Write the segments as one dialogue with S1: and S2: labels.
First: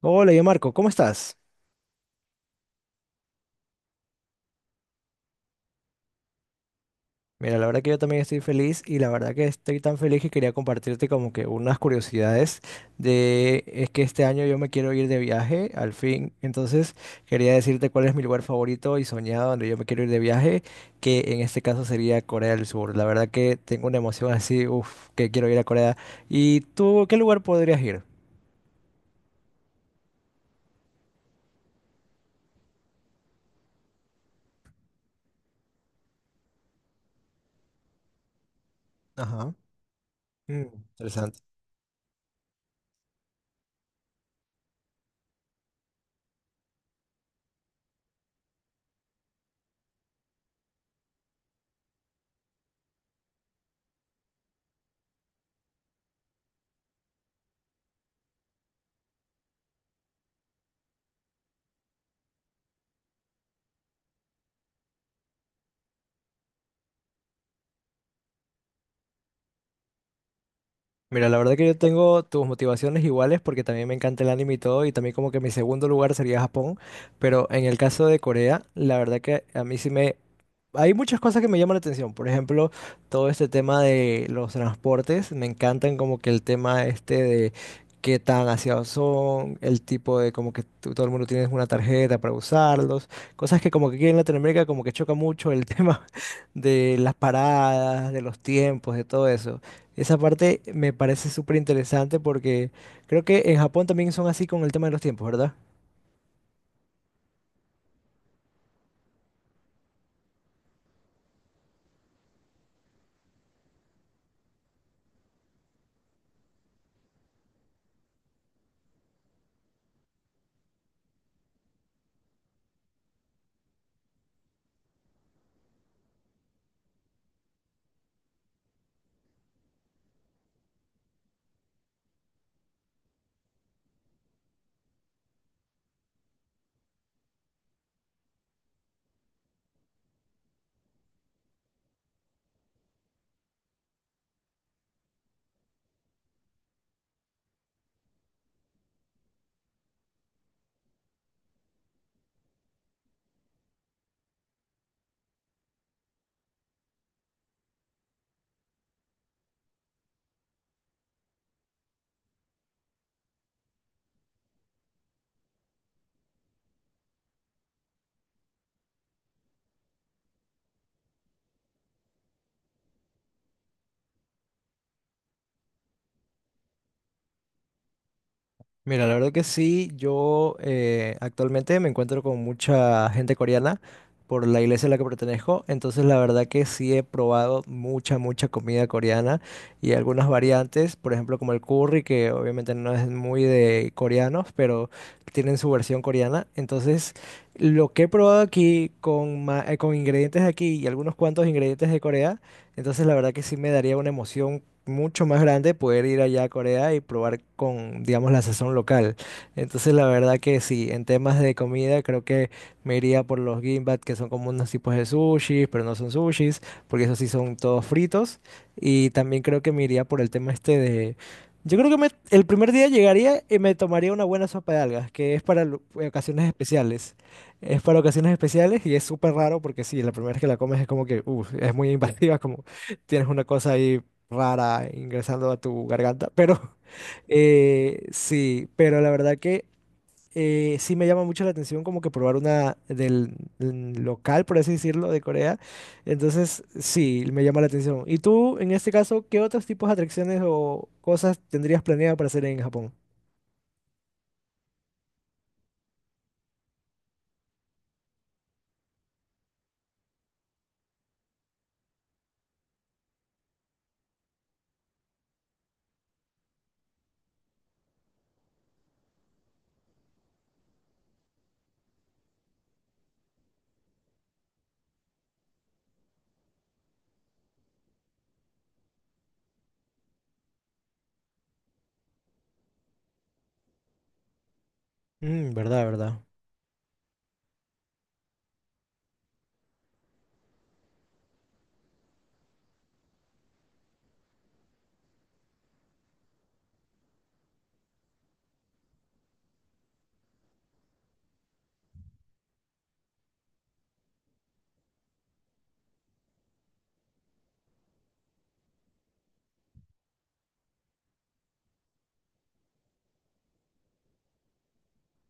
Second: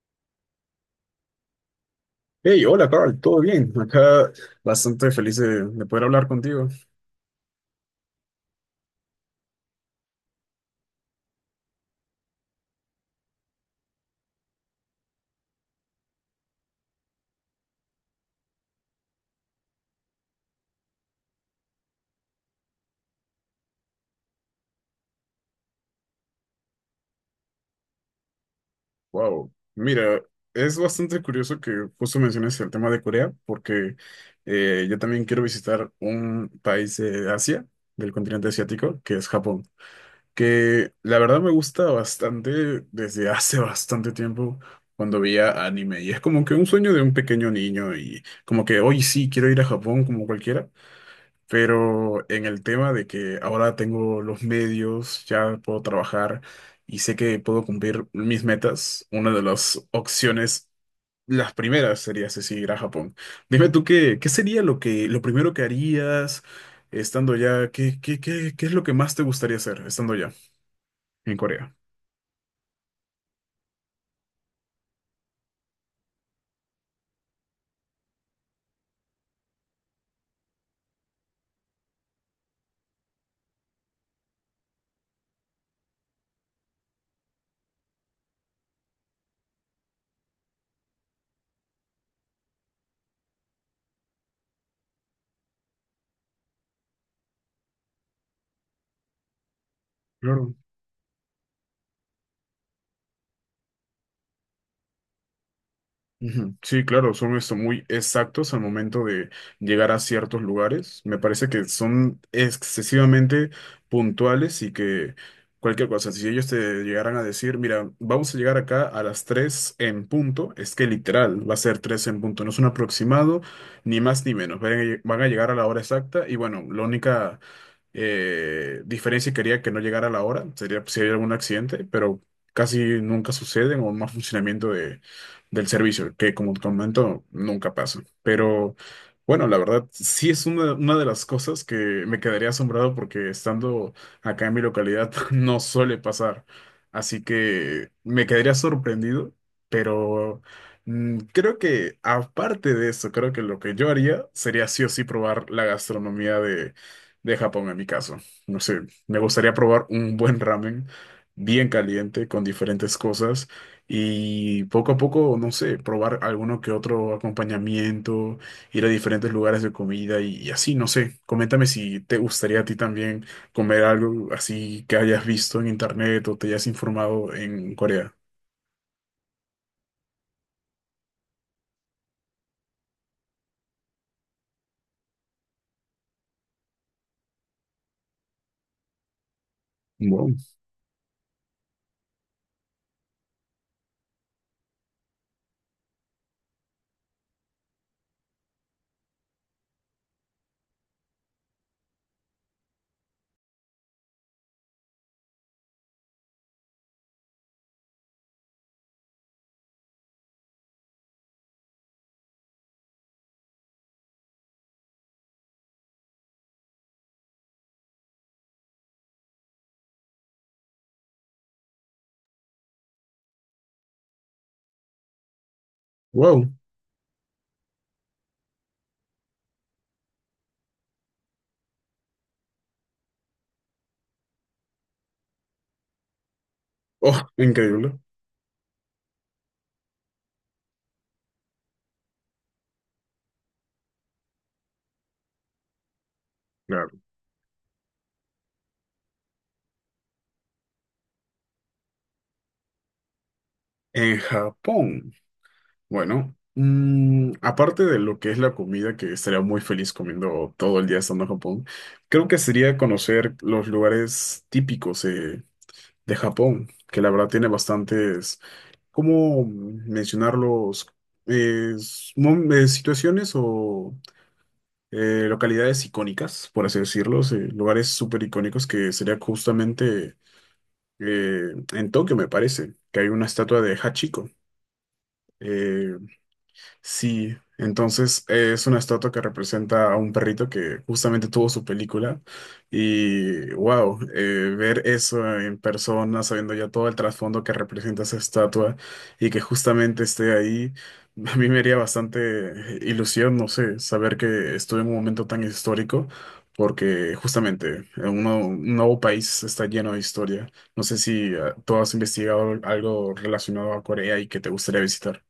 S1: Hola, yo Marco, ¿cómo estás?
S2: Hey, hola Carl, ¿todo bien? Acá bastante feliz de poder hablar contigo.
S1: Mira, la verdad que yo también estoy feliz y la verdad que estoy tan feliz que quería compartirte como que unas curiosidades de es que este año yo me quiero ir de viaje, al fin. Entonces, quería decirte cuál es mi lugar favorito y soñado donde yo me quiero ir de viaje, que en este caso sería Corea del Sur. La verdad que tengo una emoción así, uff, que quiero ir a Corea. ¿Y tú, qué lugar podrías ir?
S2: Wow, mira, es bastante curioso que justo menciones el tema de Corea, porque yo también quiero visitar un país de Asia, del continente asiático, que es
S1: Ajá.
S2: Japón,
S1: Mm,
S2: que la
S1: interesante.
S2: verdad me gusta bastante desde hace bastante tiempo cuando veía anime, y es como que un sueño de un pequeño niño, y como que hoy sí quiero ir a Japón como cualquiera. Pero en el tema de que ahora tengo los medios, ya puedo trabajar y sé que puedo cumplir mis metas, una de las opciones, las primeras sería sí, ir a Japón. Dime tú qué sería lo primero que harías estando ya, qué es lo que más te gustaría hacer estando ya
S1: Mira,
S2: en
S1: la verdad que
S2: Corea.
S1: yo tengo tus motivaciones iguales porque también me encanta el anime y todo, y también como que mi segundo lugar sería Japón, pero en el caso de Corea, la verdad que a mí sí me... Hay muchas cosas que me llaman la atención, por ejemplo, todo este tema de los transportes, me encantan como que el tema este de qué tan aseados son, el tipo de como que todo el mundo tiene una tarjeta para usarlos, cosas que como que aquí en Latinoamérica como que choca mucho el tema de las paradas, de los tiempos, de todo eso. Esa
S2: Claro.
S1: parte me parece súper interesante porque creo que en Japón también son así con el tema de los tiempos, ¿verdad?
S2: Ujú. Sí, claro, son esto muy exactos al momento de llegar a ciertos lugares. Me parece que son excesivamente puntuales y que cualquier cosa, si ellos te llegaran a decir, mira, vamos a llegar acá a las 3 en punto, es que literal va a ser 3 en punto, no es un aproximado, ni más ni menos. Van a llegar a la hora exacta y bueno, la única diferencia y quería que no llegara la hora, sería si hay algún accidente, pero casi nunca suceden o más funcionamiento del servicio, que como te comento, nunca pasa. Pero bueno, la verdad, sí es una de las cosas que me quedaría asombrado porque estando acá en mi localidad no suele pasar. Así que me quedaría sorprendido, pero... Mm, creo que aparte de eso, creo que lo que yo haría sería sí o sí probar la gastronomía de Japón en mi caso. No sé, me gustaría probar un buen ramen bien caliente con diferentes cosas y poco a poco, no sé, probar alguno que otro acompañamiento, ir a diferentes lugares de comida y así, no sé. Coméntame si te gustaría a ti también comer algo así que hayas visto en internet o te hayas informado en Corea.
S1: Mira, la verdad que sí, yo actualmente me encuentro con mucha gente coreana por la iglesia a la que pertenezco, entonces la verdad que sí he probado mucha comida coreana y algunas
S2: Wow.
S1: variantes, por ejemplo como el curry, que obviamente no es muy de coreanos, pero tienen su versión coreana, entonces lo que he probado aquí con, con ingredientes de aquí y algunos cuantos ingredientes de Corea, entonces la verdad que sí me daría una emoción mucho más grande poder ir allá a Corea y probar con, digamos, la sazón local. Entonces, la verdad que sí, en temas de comida creo que me iría por los gimbap, que son como unos tipos de sushis, pero no son sushis, porque esos sí son todos fritos. Y también creo que me iría por el tema este de... Yo creo que el primer día llegaría y me tomaría una buena sopa de algas, que es para ocasiones
S2: Wow.
S1: especiales. Es para ocasiones especiales y es súper raro porque sí, la primera vez que la comes es como que, uff, es muy invasiva, como tienes una cosa ahí rara ingresando a tu garganta, pero
S2: Oh, increíble.
S1: sí, pero la verdad que sí me llama mucho la atención como que probar una del, mm, local, por así decirlo, de Corea. Entonces,
S2: Claro.
S1: sí, me llama la atención. ¿Y tú, en este caso, qué otros tipos de atracciones o cosas tendrías planeado para hacer en Japón?
S2: En Japón. Bueno, mm, aparte de lo que es la comida, que estaría muy feliz comiendo todo el día estando en Japón, creo que sería conocer los lugares típicos de Japón, que la verdad tiene bastantes, ¿cómo mencionarlos? Situaciones o localidades icónicas, por así decirlo, lugares súper icónicos que sería justamente en Tokio, me parece, que hay una estatua de Hachiko.
S1: Mm, verdad,
S2: eh,
S1: verdad.
S2: Sí, entonces es una estatua que representa a un perrito que justamente tuvo su película y wow, ver eso en persona, sabiendo ya todo el trasfondo que representa esa estatua y que justamente esté ahí, a mí me haría bastante ilusión, no sé, saber que estuve en un momento tan histórico porque justamente un nuevo país está lleno de historia. No sé si tú has investigado algo relacionado a Corea y que te gustaría visitar.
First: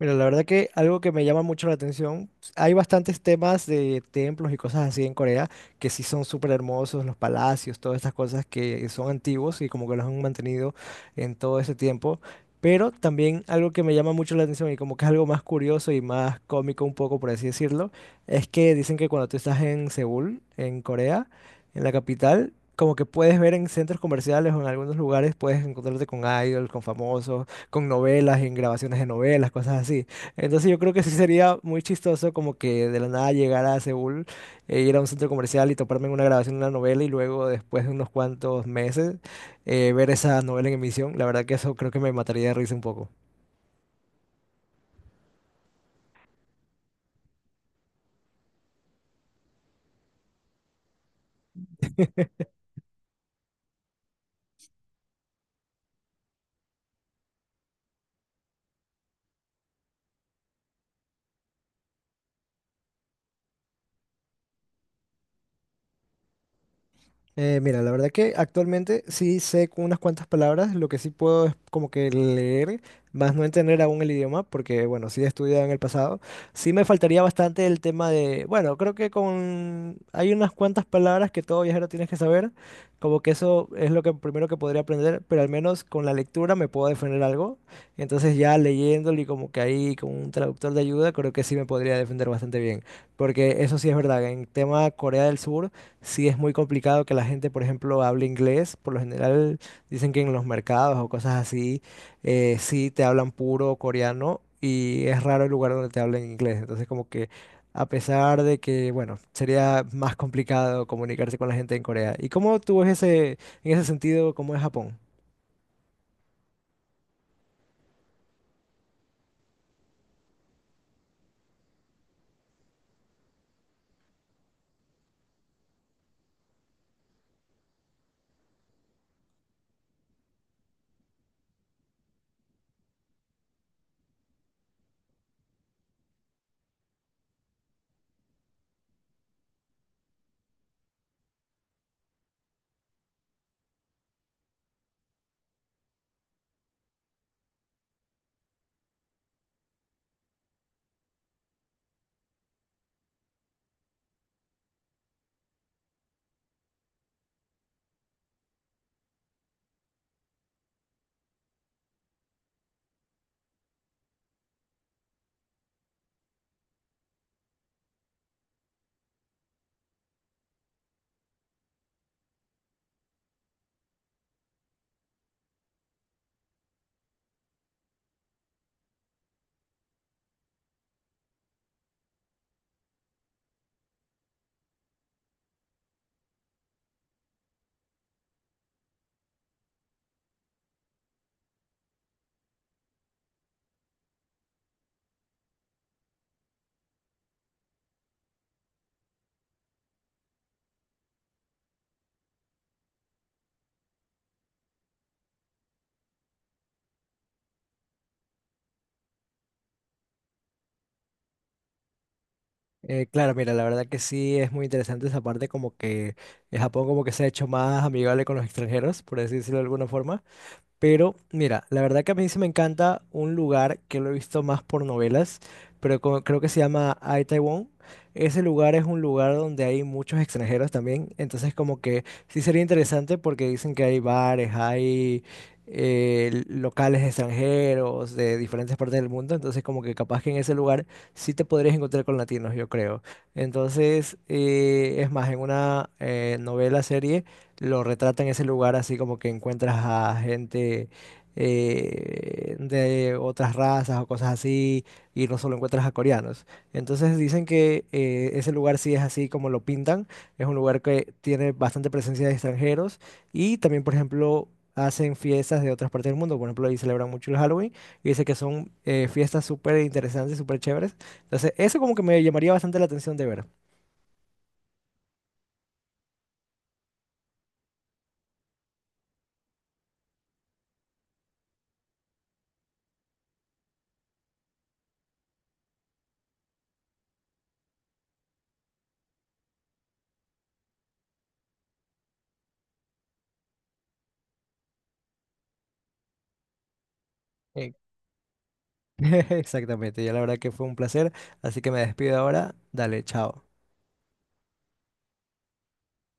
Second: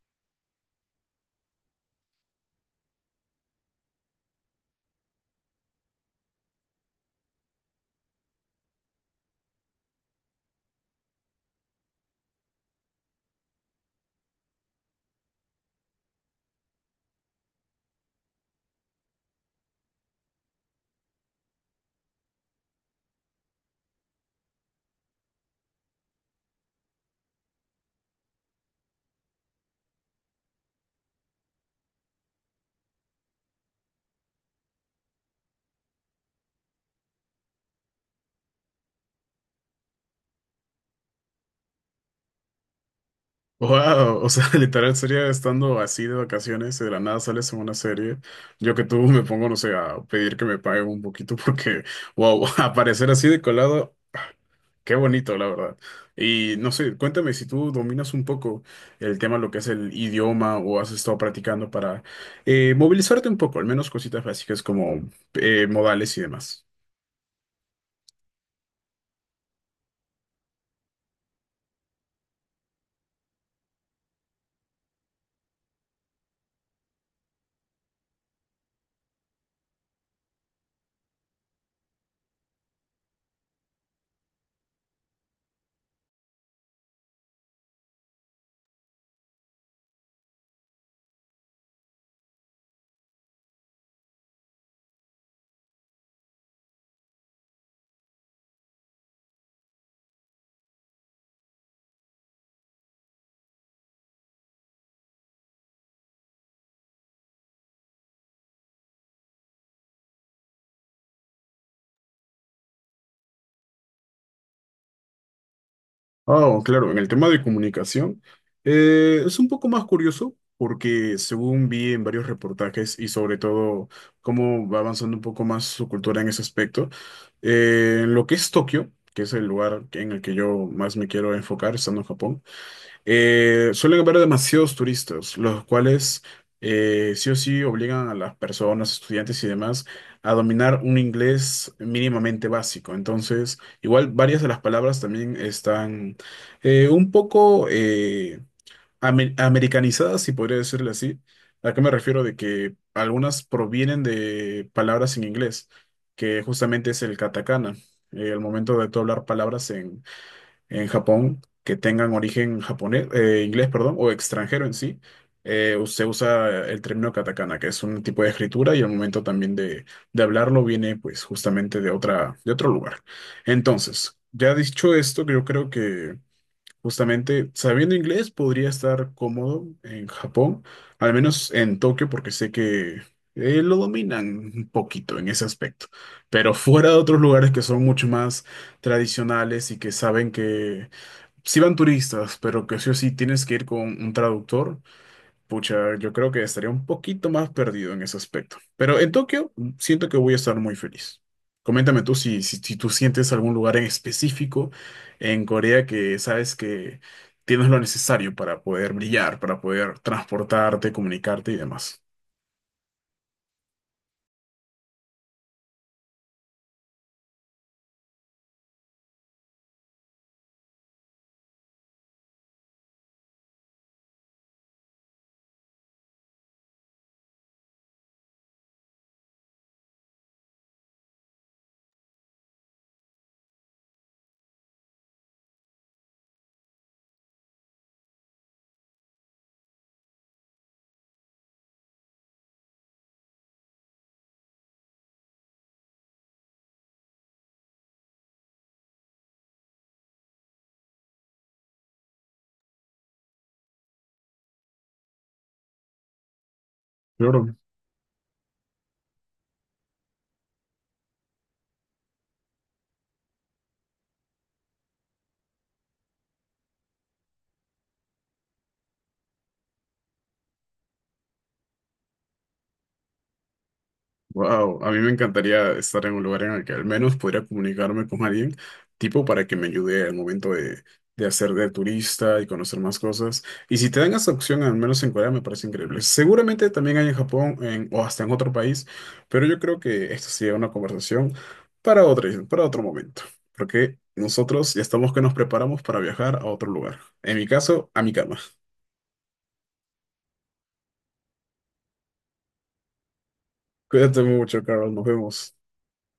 S1: Mira, la verdad que algo que me llama mucho la atención, pues, hay bastantes temas de templos y cosas así en Corea que sí son súper hermosos, los palacios, todas estas cosas que son antiguos y como que los han mantenido en todo ese tiempo. Pero también algo que me llama mucho la atención y como que es algo más curioso y más cómico un poco, por así decirlo, es que dicen que cuando tú estás en Seúl, en Corea, en la capital, como que puedes ver en centros comerciales o en algunos lugares, puedes encontrarte con idols, con famosos con novelas, en grabaciones de novelas, cosas así. Entonces yo creo que sí sería muy chistoso como que de la nada llegar a Seúl, e ir a un centro comercial y toparme en una grabación de una novela y luego después de unos cuantos meses ver esa novela en emisión. La verdad que eso creo que me mataría de risa un poco.
S2: Wow, o sea, literal sería estando así de vacaciones y de la nada sales en una serie. Yo que tú me pongo, no sé, a pedir que me paguen un poquito porque, wow, aparecer así de colado, qué bonito, la verdad. Y no sé, cuéntame si tú dominas un poco el tema, lo que es el idioma o has estado practicando para movilizarte un poco, al menos cositas básicas como modales y demás.
S1: Mira, la verdad que actualmente sí sé con unas cuantas palabras, lo que sí puedo es como que leer, más no entender aún el idioma, porque bueno, sí he estudiado en el pasado. Sí me faltaría bastante el tema de, bueno, creo que con hay unas cuantas palabras que todo viajero tienes que saber, como que eso es lo que primero que podría aprender, pero al menos con la lectura me puedo defender algo. Entonces ya leyéndolo y como que ahí con un traductor de ayuda, creo que sí me podría defender bastante bien, porque eso sí es verdad, en tema Corea del Sur. Sí, es muy complicado que la gente, por ejemplo, hable inglés. Por lo general dicen que en los mercados o cosas así, sí te hablan puro coreano y es raro el lugar donde te hablan inglés. Entonces, como que a pesar de que, bueno, sería más complicado comunicarse con la gente en Corea. ¿Y cómo tú ves ese, en ese sentido, cómo es Japón?
S2: Ah, claro, en el tema de comunicación es un poco más curioso porque según vi en varios reportajes y sobre todo cómo va avanzando un poco más su cultura en ese aspecto, en lo que es Tokio, que es el lugar en el que yo más me quiero enfocar estando en Japón, suelen haber demasiados turistas, los cuales sí o sí obligan a las personas, estudiantes y demás, a dominar un inglés mínimamente básico. Entonces, igual varias de las palabras también están un poco americanizadas, si podría decirle así. ¿A qué me refiero? De que algunas provienen de palabras en inglés, que justamente es el katakana. El momento de tú hablar palabras en Japón que tengan origen japonés, inglés, perdón, o extranjero en sí, se usa el término katakana, que es un tipo de escritura y al momento también de hablarlo viene pues justamente de otro lugar. Entonces, ya dicho esto, yo creo que justamente sabiendo inglés podría estar cómodo en Japón, al menos en Tokio, porque sé que... lo dominan un poquito en ese aspecto, pero fuera de otros lugares que son mucho más tradicionales y que saben que si van turistas, pero que sí o sí tienes que ir con un traductor, pucha, yo creo que estaría un poquito más perdido en ese aspecto. Pero en Tokio mm, siento que voy a estar muy feliz. Coméntame tú si tú sientes algún lugar en específico en Corea que sabes que tienes lo necesario para poder brillar, para poder transportarte, comunicarte y demás.
S1: Claro, mira, la verdad que sí es muy interesante esa parte, como que Japón como que se ha hecho más amigable con los extranjeros, por así decirlo de alguna forma. Pero mira, la verdad que a mí sí me encanta un lugar que lo he visto más por novelas, pero creo que se llama Ai Taiwán. Ese lugar es un lugar donde hay muchos extranjeros también, entonces como que sí sería interesante porque dicen que hay bares, hay locales extranjeros de diferentes partes del mundo, entonces como que capaz que en ese lugar sí te podrías encontrar con latinos, yo creo. Entonces, es más, en una novela serie lo retrata en ese lugar así como que encuentras a gente de otras razas o cosas así y no solo encuentras a coreanos. Entonces dicen
S2: Claro.
S1: que ese lugar sí es así como lo pintan, es un lugar que tiene bastante presencia de extranjeros y también por ejemplo hacen fiestas de otras partes del mundo, por ejemplo ahí celebran mucho el Halloween y dice que son fiestas súper interesantes, súper chéveres. Entonces eso como que me llamaría bastante la atención de ver.
S2: Wow, a mí me encantaría estar en un lugar en el que al menos pudiera comunicarme con alguien, tipo para que me ayude al momento de hacer de turista y conocer más cosas. Y si te dan esa opción, al menos en Corea, me parece increíble. Seguramente también hay en Japón o hasta en otro país, pero yo creo que esto sería una conversación para para otro momento, porque nosotros ya estamos que nos preparamos para viajar a otro lugar. En mi
S1: Eh,
S2: caso, a mi cama.
S1: Exactamente, ya la verdad que fue un placer, así que me despido ahora. Dale, chao.
S2: Cuídate mucho, Carol, nos vemos.